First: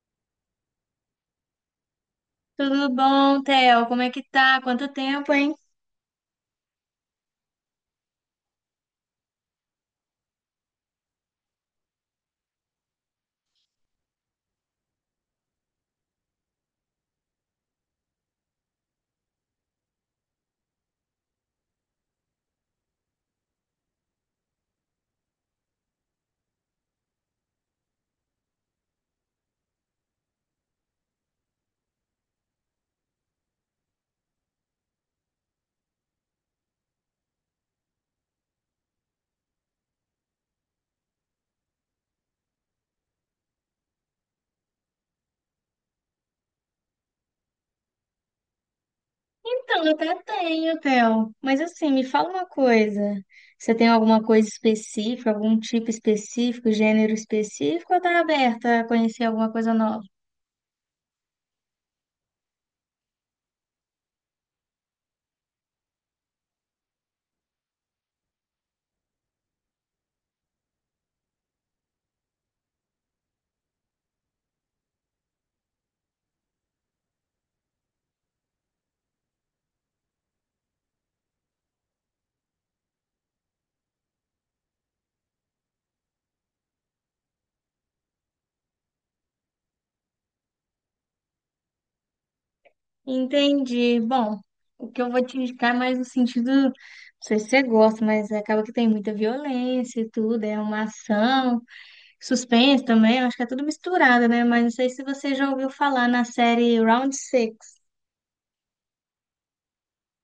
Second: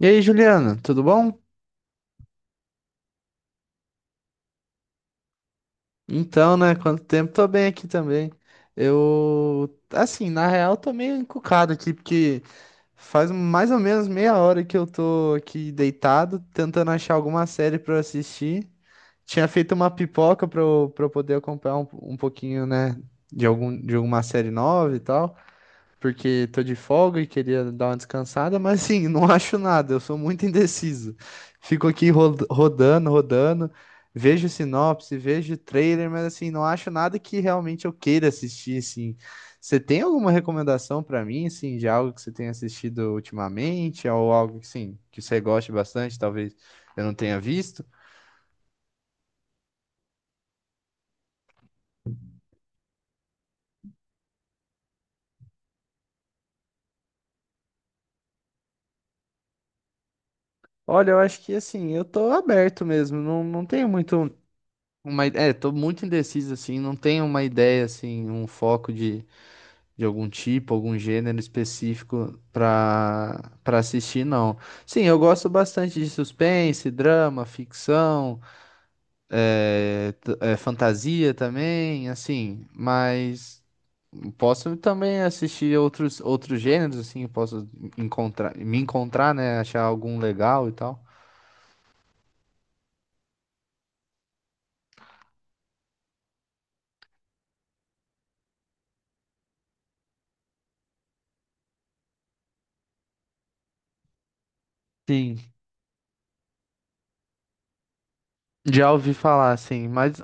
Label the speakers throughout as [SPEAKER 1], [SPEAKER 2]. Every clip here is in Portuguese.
[SPEAKER 1] E aí, Juliana, tudo bom?
[SPEAKER 2] Tudo bom, Theo? Como é que tá? Quanto tempo, hein?
[SPEAKER 1] Então, né? Quanto tempo? Tô bem aqui também. Eu, assim, na real, tô meio encucado aqui, porque faz mais ou menos meia hora que eu tô aqui deitado, tentando achar alguma série pra eu assistir. Tinha feito uma pipoca pra eu poder acompanhar um pouquinho, né, de algum, de alguma série nova e tal. Porque tô de folga e queria dar uma descansada, mas assim, não acho nada, eu sou muito indeciso. Fico aqui rodando, rodando, vejo sinopse, vejo trailer, mas assim, não acho nada que realmente eu queira assistir, assim. Você tem alguma recomendação pra mim, assim, de algo que você tenha assistido ultimamente, ou algo que, sim, que você goste bastante, talvez eu não tenha visto?
[SPEAKER 2] Então, eu até tenho, Theo. Mas assim, me fala uma coisa. Você tem alguma coisa específica, algum tipo específico, gênero específico, ou tá aberta a conhecer alguma coisa nova?
[SPEAKER 1] Olha, eu acho que assim, eu tô aberto mesmo, não tenho muito. Tô muito indeciso, assim, não tenho uma ideia, assim, um foco de algum tipo, algum gênero específico pra assistir, não. Sim, eu gosto bastante de suspense, drama, ficção, fantasia também, assim, mas posso também assistir outros gêneros, assim, posso encontrar, me encontrar, né, achar algum legal e tal.
[SPEAKER 2] Entendi. Bom, o que eu vou te indicar é mais no sentido, não sei se você gosta, mas acaba que tem muita violência e tudo, é uma ação, suspense também, acho que é tudo misturado, né? Mas não sei se você
[SPEAKER 1] Sim,
[SPEAKER 2] já ouviu falar na série Round Six.
[SPEAKER 1] já ouvi falar, assim, mas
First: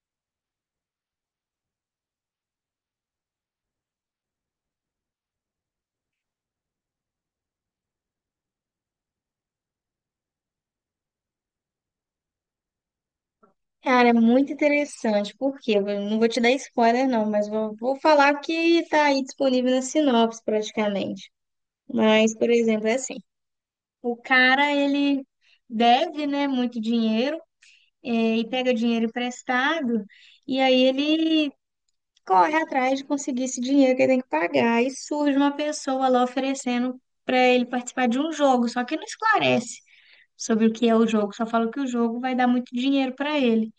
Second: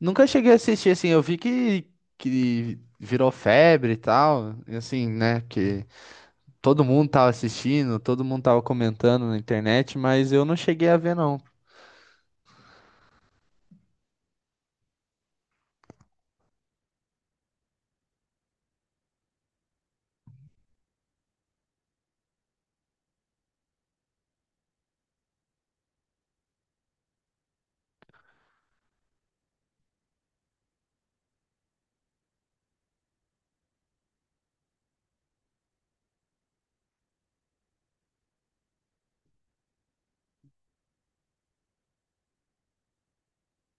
[SPEAKER 1] nunca cheguei a assistir, assim, eu vi que virou febre e tal, e assim, né, que todo mundo tava assistindo, todo mundo tava comentando na internet, mas eu não cheguei a ver, não.
[SPEAKER 2] Cara, é muito interessante, porque eu não vou te dar spoiler, não, mas vou falar que está aí disponível na sinopse praticamente. Mas, por exemplo, é assim: o cara ele deve, né, muito dinheiro e pega dinheiro emprestado, e aí ele corre atrás de conseguir esse dinheiro que ele tem que pagar. E surge uma pessoa lá oferecendo para ele participar de um jogo, só que não esclarece sobre o que é o jogo, só fala que o jogo vai dar muito dinheiro para ele.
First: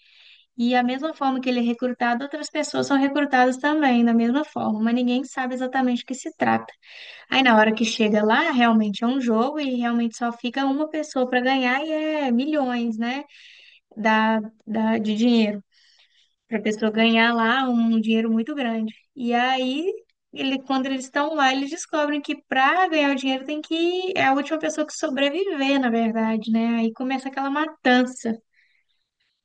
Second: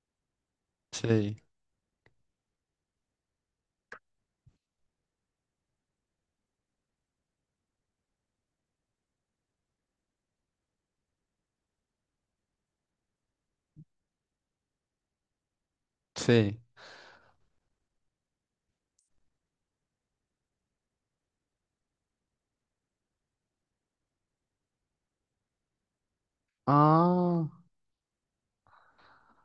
[SPEAKER 2] E a mesma
[SPEAKER 1] Sei,
[SPEAKER 2] forma que ele é recrutado, outras pessoas são recrutadas também, da mesma forma, mas ninguém sabe exatamente o que se trata. Aí na hora que chega lá, realmente é um jogo e realmente só fica uma pessoa para ganhar e é milhões, né, da, de dinheiro. Para
[SPEAKER 1] sei.
[SPEAKER 2] a pessoa ganhar lá um dinheiro muito grande. E aí, ele, quando eles estão lá, eles descobrem que para ganhar o dinheiro tem que. É a última pessoa que sobreviver, na verdade, né? Aí começa
[SPEAKER 1] Ah,
[SPEAKER 2] aquela matança.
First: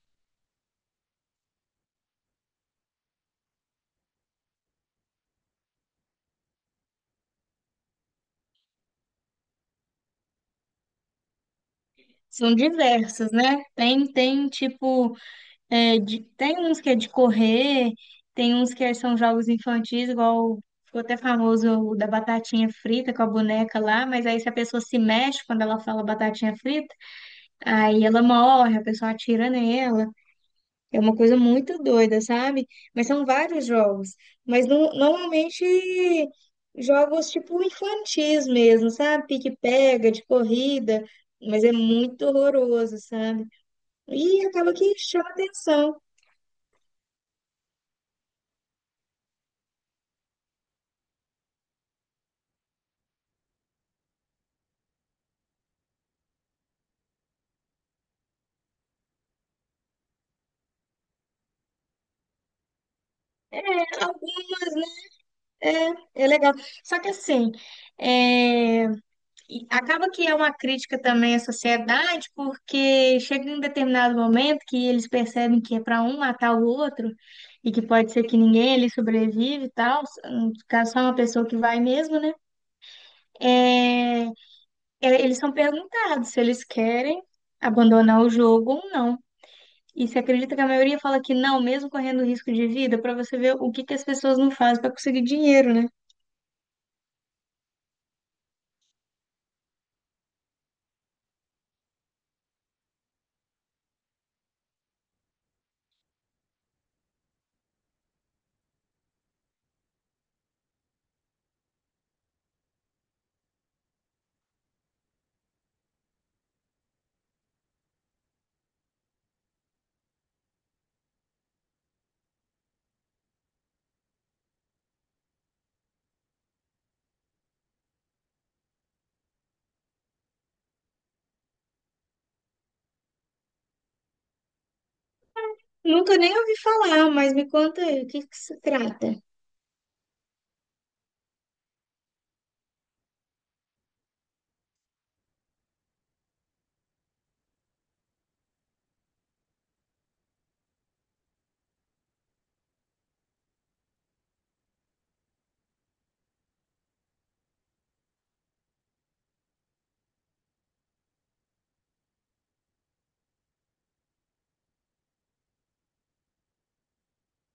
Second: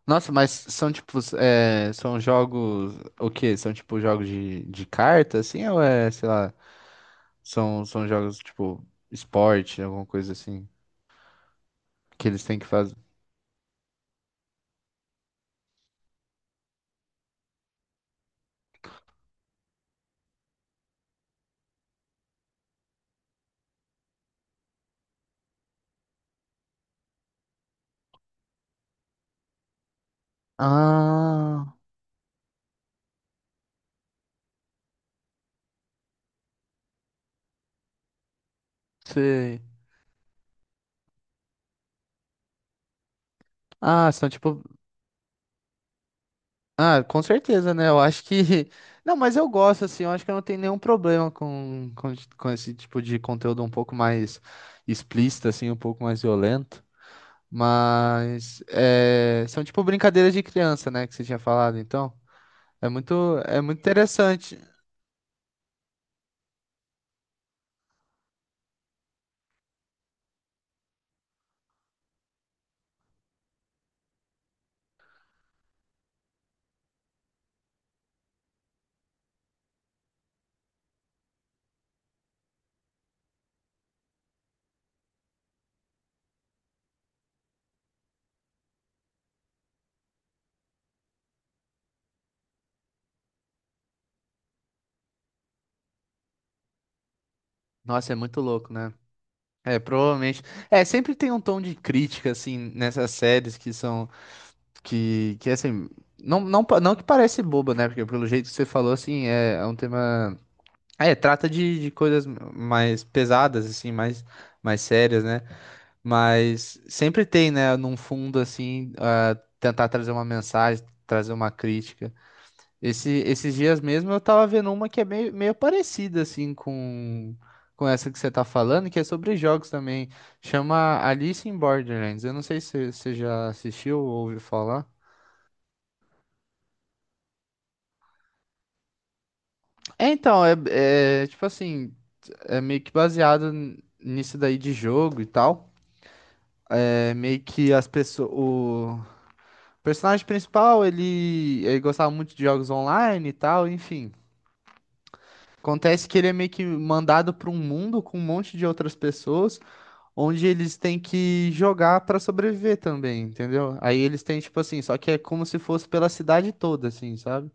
[SPEAKER 1] nossa, mas são tipo, é, são jogos, o quê? São tipo jogos de carta, assim, ou é, sei lá, são jogos tipo esporte, alguma coisa assim, que eles
[SPEAKER 2] São
[SPEAKER 1] têm que fazer?
[SPEAKER 2] diversas, né? Tem tipo. É, tem uns que é de correr, tem uns que é, são jogos infantis, igual ficou até famoso o da batatinha frita com a boneca lá, mas aí se a pessoa se mexe quando ela fala batatinha frita, aí ela morre, a pessoa atira nela. É uma coisa
[SPEAKER 1] Ah,
[SPEAKER 2] muito doida, sabe? Mas são vários jogos. Mas normalmente jogos tipo infantis mesmo, sabe?
[SPEAKER 1] sei.
[SPEAKER 2] Pique-pega, de corrida, mas é muito horroroso, sabe?
[SPEAKER 1] Ah, são
[SPEAKER 2] E
[SPEAKER 1] tipo.
[SPEAKER 2] acaba que chama atenção.
[SPEAKER 1] Ah, com certeza, né? Eu acho que. Não, mas eu gosto, assim, eu acho que eu não tenho nenhum problema com esse tipo de conteúdo um pouco mais explícito, assim, um pouco mais violento. Mas é, são tipo brincadeiras de criança, né? Que você tinha falado, então. É muito interessante.
[SPEAKER 2] Algumas, é, é legal. Só que assim, é, e acaba que é uma crítica também à sociedade, porque chega em um determinado momento que eles percebem que é para um matar o outro, e que pode ser que ninguém ali sobrevive e tal, no caso só uma pessoa que vai mesmo, né? É, eles são perguntados se eles querem abandonar o jogo ou não. E você acredita que a maioria fala que não, mesmo correndo risco de vida, para você ver o que que as pessoas não fazem para conseguir dinheiro, né?
[SPEAKER 1] Nossa, é muito louco, né? É, provavelmente. É, sempre tem um tom de crítica, assim, nessas séries que são. Que assim. Não que parece boba, né? Porque pelo jeito que você falou, assim, é um tema. Ah, é, trata de coisas mais pesadas, assim, mais, mais sérias, né? Mas sempre tem, né, num fundo, assim, ah, tentar trazer uma mensagem, trazer uma crítica. Esses dias mesmo eu tava vendo uma que é meio parecida, assim, com essa que você tá falando, que é sobre jogos também. Chama Alice in Borderlands. Eu não sei se você já assistiu ou ouviu falar.
[SPEAKER 2] Nunca nem ouvi falar, mas me conta aí, o que que se trata?
[SPEAKER 1] É, então, é, é tipo assim, é meio que baseado nisso daí de jogo e tal. É meio que as pessoas. O personagem principal, ele gostava muito de jogos online e tal, enfim. Acontece que ele é meio que mandado para um mundo com um monte de outras pessoas, onde eles têm que jogar para sobreviver também, entendeu? Aí eles têm, tipo assim, só que é como se fosse pela cidade toda, assim, sabe?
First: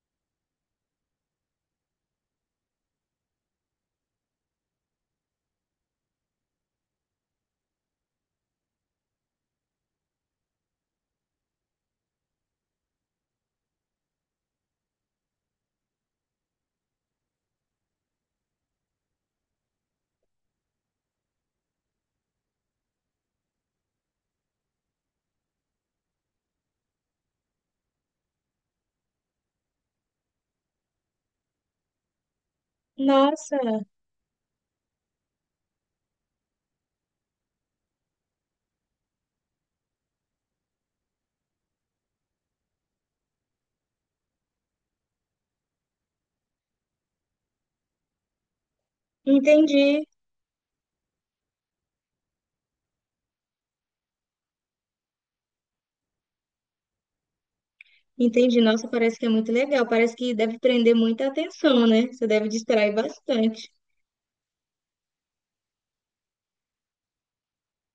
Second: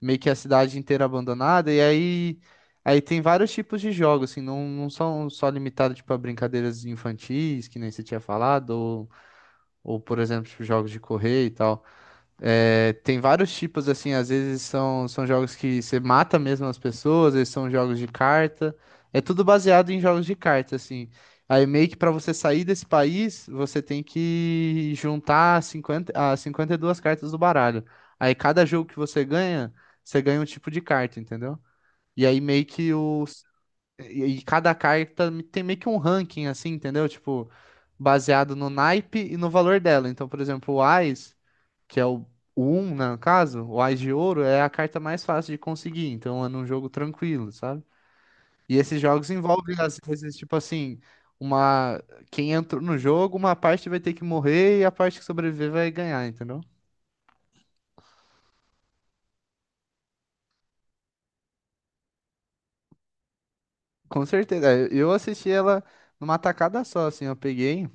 [SPEAKER 1] Meio que a cidade inteira abandonada, e aí. Aí tem vários tipos de jogos, assim, não são só limitados, tipo, a brincadeiras infantis, que nem você tinha falado, ou por exemplo, tipo, jogos de correr e tal. É, tem vários tipos, assim, às vezes são, são jogos que você mata mesmo as pessoas, eles são jogos de carta. É tudo baseado em jogos de carta, assim. Aí meio que para você sair desse país, você tem que juntar 52 cartas do baralho. Aí cada jogo que você ganha um tipo de carta, entendeu? E aí meio que o,
[SPEAKER 2] Nossa,
[SPEAKER 1] e cada carta tem meio que um ranking, assim, entendeu? Tipo, baseado no naipe e no valor dela. Então, por exemplo, o Ás, que é o 1, no caso, o Ás de ouro é a carta mais fácil de conseguir. Então, é num jogo tranquilo, sabe? E esses jogos envolvem, às
[SPEAKER 2] entendi.
[SPEAKER 1] vezes, tipo assim, uma... Quem entrou no jogo, uma parte vai ter que morrer e a parte que sobreviver vai ganhar, entendeu?
[SPEAKER 2] Entendi. Nossa, parece que é muito legal. Parece que deve prender muita atenção, né? Você deve distrair bastante.
[SPEAKER 1] Com certeza. É, eu assisti ela numa tacada só, assim,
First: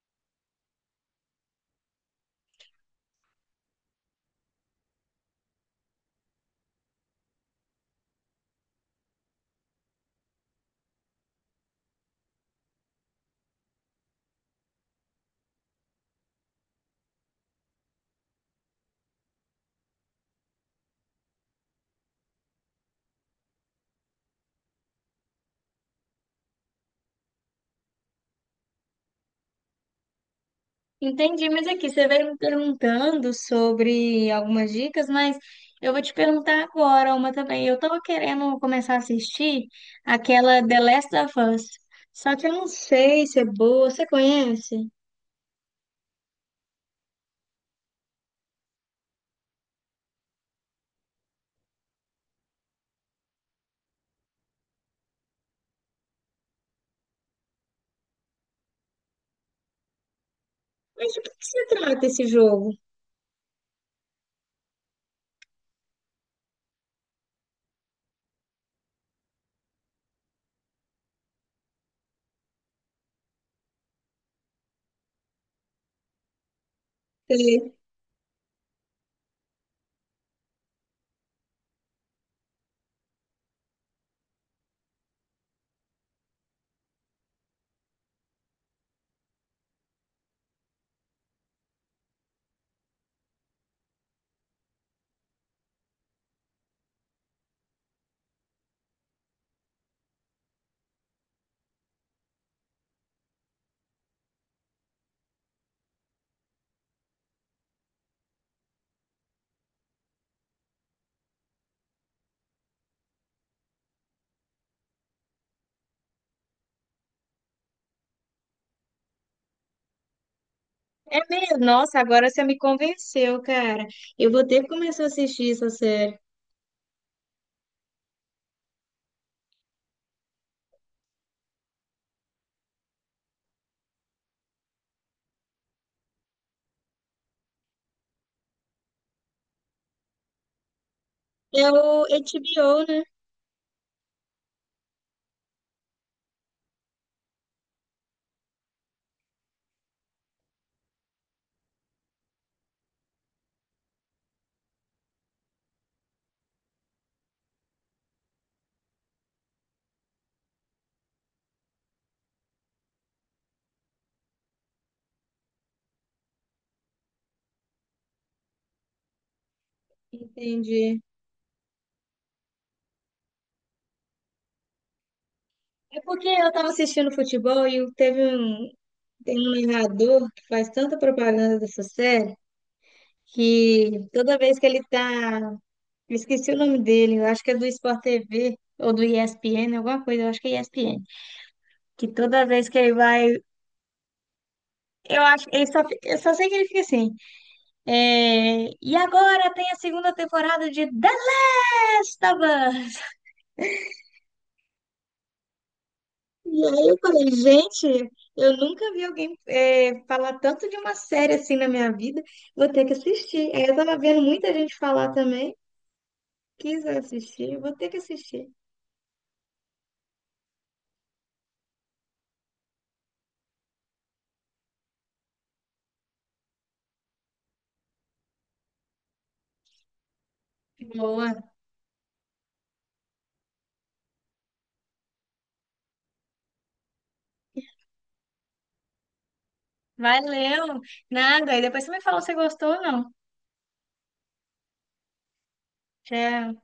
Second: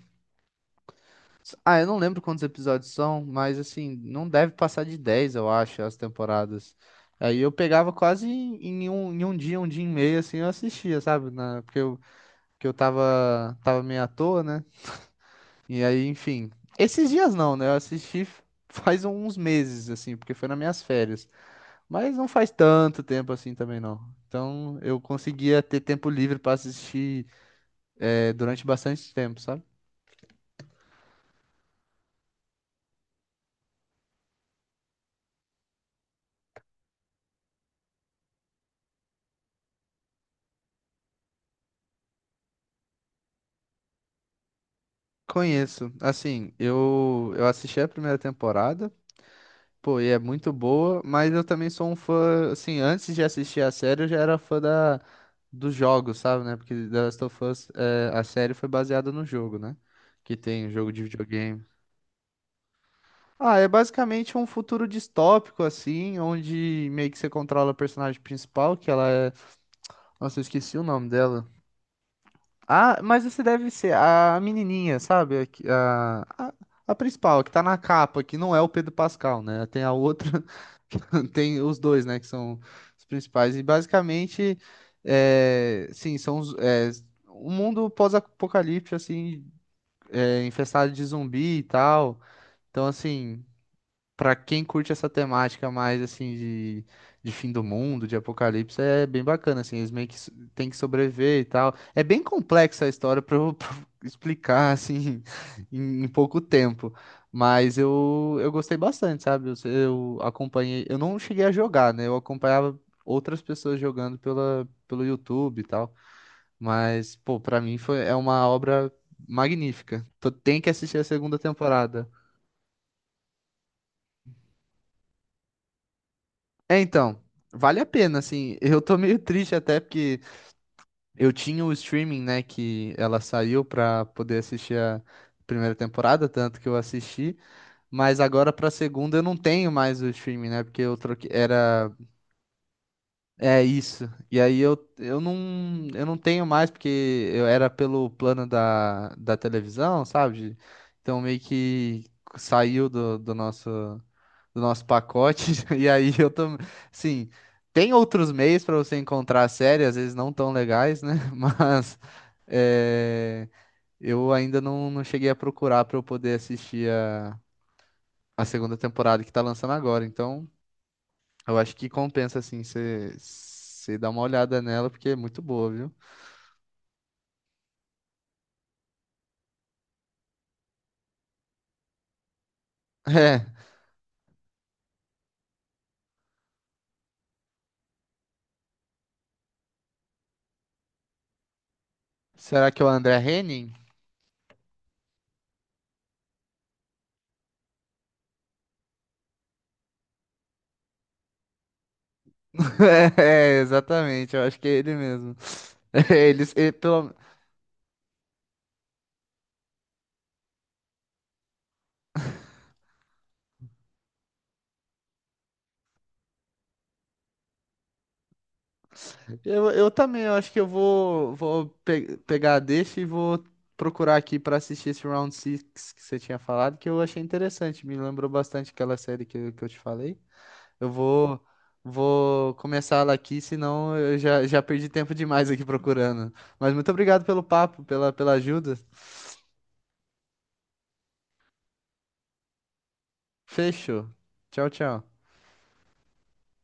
[SPEAKER 1] ah, eu não lembro quantos episódios são, mas assim, não deve passar de 10, eu acho, as temporadas. Aí eu pegava quase em um dia e meio, assim, eu assistia, sabe? Porque eu tava meio à toa, né? E aí, enfim. Esses dias não, né? Eu assisti faz uns meses, assim, porque foi nas minhas férias. Mas não faz tanto tempo assim também, não. Então eu conseguia ter tempo livre pra assistir, durante bastante tempo, sabe?
[SPEAKER 2] Entendi, mas aqui você veio me perguntando sobre algumas dicas, mas eu vou te perguntar agora uma também. Eu tava querendo começar a assistir aquela The Last of Us, só que eu não sei se é boa. Você conhece?
[SPEAKER 1] Conheço. Assim, eu assisti a primeira temporada, pô, e é muito boa, mas eu também sou um fã, assim, antes de assistir a série, eu já era fã da, dos jogos, sabe, né? Porque The Last of Us, é, a série foi baseada no jogo, né? Que tem um jogo de
[SPEAKER 2] Mas de que se
[SPEAKER 1] videogame.
[SPEAKER 2] trata esse jogo?
[SPEAKER 1] Ah, é basicamente um futuro distópico, assim, onde meio que você controla a personagem principal, que nossa, eu esqueci o nome dela. Ah, mas esse deve ser a menininha, sabe? A principal, a que tá na capa, que não é o Pedro Pascal, né? Tem a outra, tem os dois, né? Que são os principais. E basicamente, é, sim, são os, é, um mundo pós-apocalipse, assim, infestado de zumbi e tal. Então, assim, pra quem curte essa temática mais assim de fim do mundo, de apocalipse, é bem bacana, assim, eles meio que têm que sobreviver e tal. É bem complexa a história pra eu pra eu explicar assim em pouco tempo, mas eu gostei bastante, sabe? Eu acompanhei, eu não cheguei a jogar, né? Eu acompanhava outras pessoas jogando pelo YouTube e tal, mas pô, pra mim foi é uma obra magnífica. Tem que assistir a
[SPEAKER 2] É
[SPEAKER 1] segunda
[SPEAKER 2] mesmo? Nossa,
[SPEAKER 1] temporada.
[SPEAKER 2] agora você me convenceu, cara. Eu vou ter que começar a assistir essa série.
[SPEAKER 1] É, então, vale a pena, assim. Eu tô meio triste até porque eu tinha o streaming, né, que ela saiu pra poder assistir a primeira temporada, tanto que eu assisti, mas agora pra segunda eu não tenho mais o streaming, né, porque eu troquei,
[SPEAKER 2] É
[SPEAKER 1] era,
[SPEAKER 2] o HBO, né?
[SPEAKER 1] é isso. E aí eu não tenho mais porque eu era pelo plano da televisão, sabe? Então meio que saiu do, do nosso do nosso pacote. E aí eu também, sim, tem outros meios para você encontrar a série, às vezes não tão legais, né? Mas é, eu ainda não cheguei a procurar para eu poder assistir a segunda temporada que tá lançando agora. Então,
[SPEAKER 2] Entendi.
[SPEAKER 1] eu acho que compensa assim você dar uma olhada nela, porque é muito boa, viu?
[SPEAKER 2] É porque eu tava assistindo futebol e teve um, tem um narrador que faz tanta propaganda dessa série
[SPEAKER 1] É.
[SPEAKER 2] que toda vez que ele tá. Eu esqueci o nome dele, eu acho que é do Sport TV ou do ESPN, alguma coisa, eu acho que é ESPN. Que toda vez
[SPEAKER 1] Será
[SPEAKER 2] que
[SPEAKER 1] que é o
[SPEAKER 2] ele
[SPEAKER 1] André
[SPEAKER 2] vai.
[SPEAKER 1] Henning?
[SPEAKER 2] Eu acho. Eu só sei que ele fica assim. É, e agora tem a segunda temporada de The Last of Us.
[SPEAKER 1] É, exatamente, eu acho que é ele mesmo. Eles,
[SPEAKER 2] E aí eu falei, gente, eu nunca vi alguém é, falar tanto de uma série assim na minha vida, vou ter que assistir. Aí eu tava vendo muita gente falar também, quis assistir, vou ter que assistir.
[SPEAKER 1] eu também, eu acho que eu vou pegar a deixa e vou procurar aqui pra assistir esse Round six que você tinha falado, que eu achei interessante, me lembrou bastante aquela série que eu te falei. Eu
[SPEAKER 2] Boa,
[SPEAKER 1] vou, vou começar ela aqui, senão eu já perdi tempo demais aqui procurando. Mas muito obrigado pelo papo, pela ajuda.
[SPEAKER 2] valeu. Nada, e depois você me fala se gostou ou não.
[SPEAKER 1] Fechou. Tchau, tchau.
[SPEAKER 2] Tchau.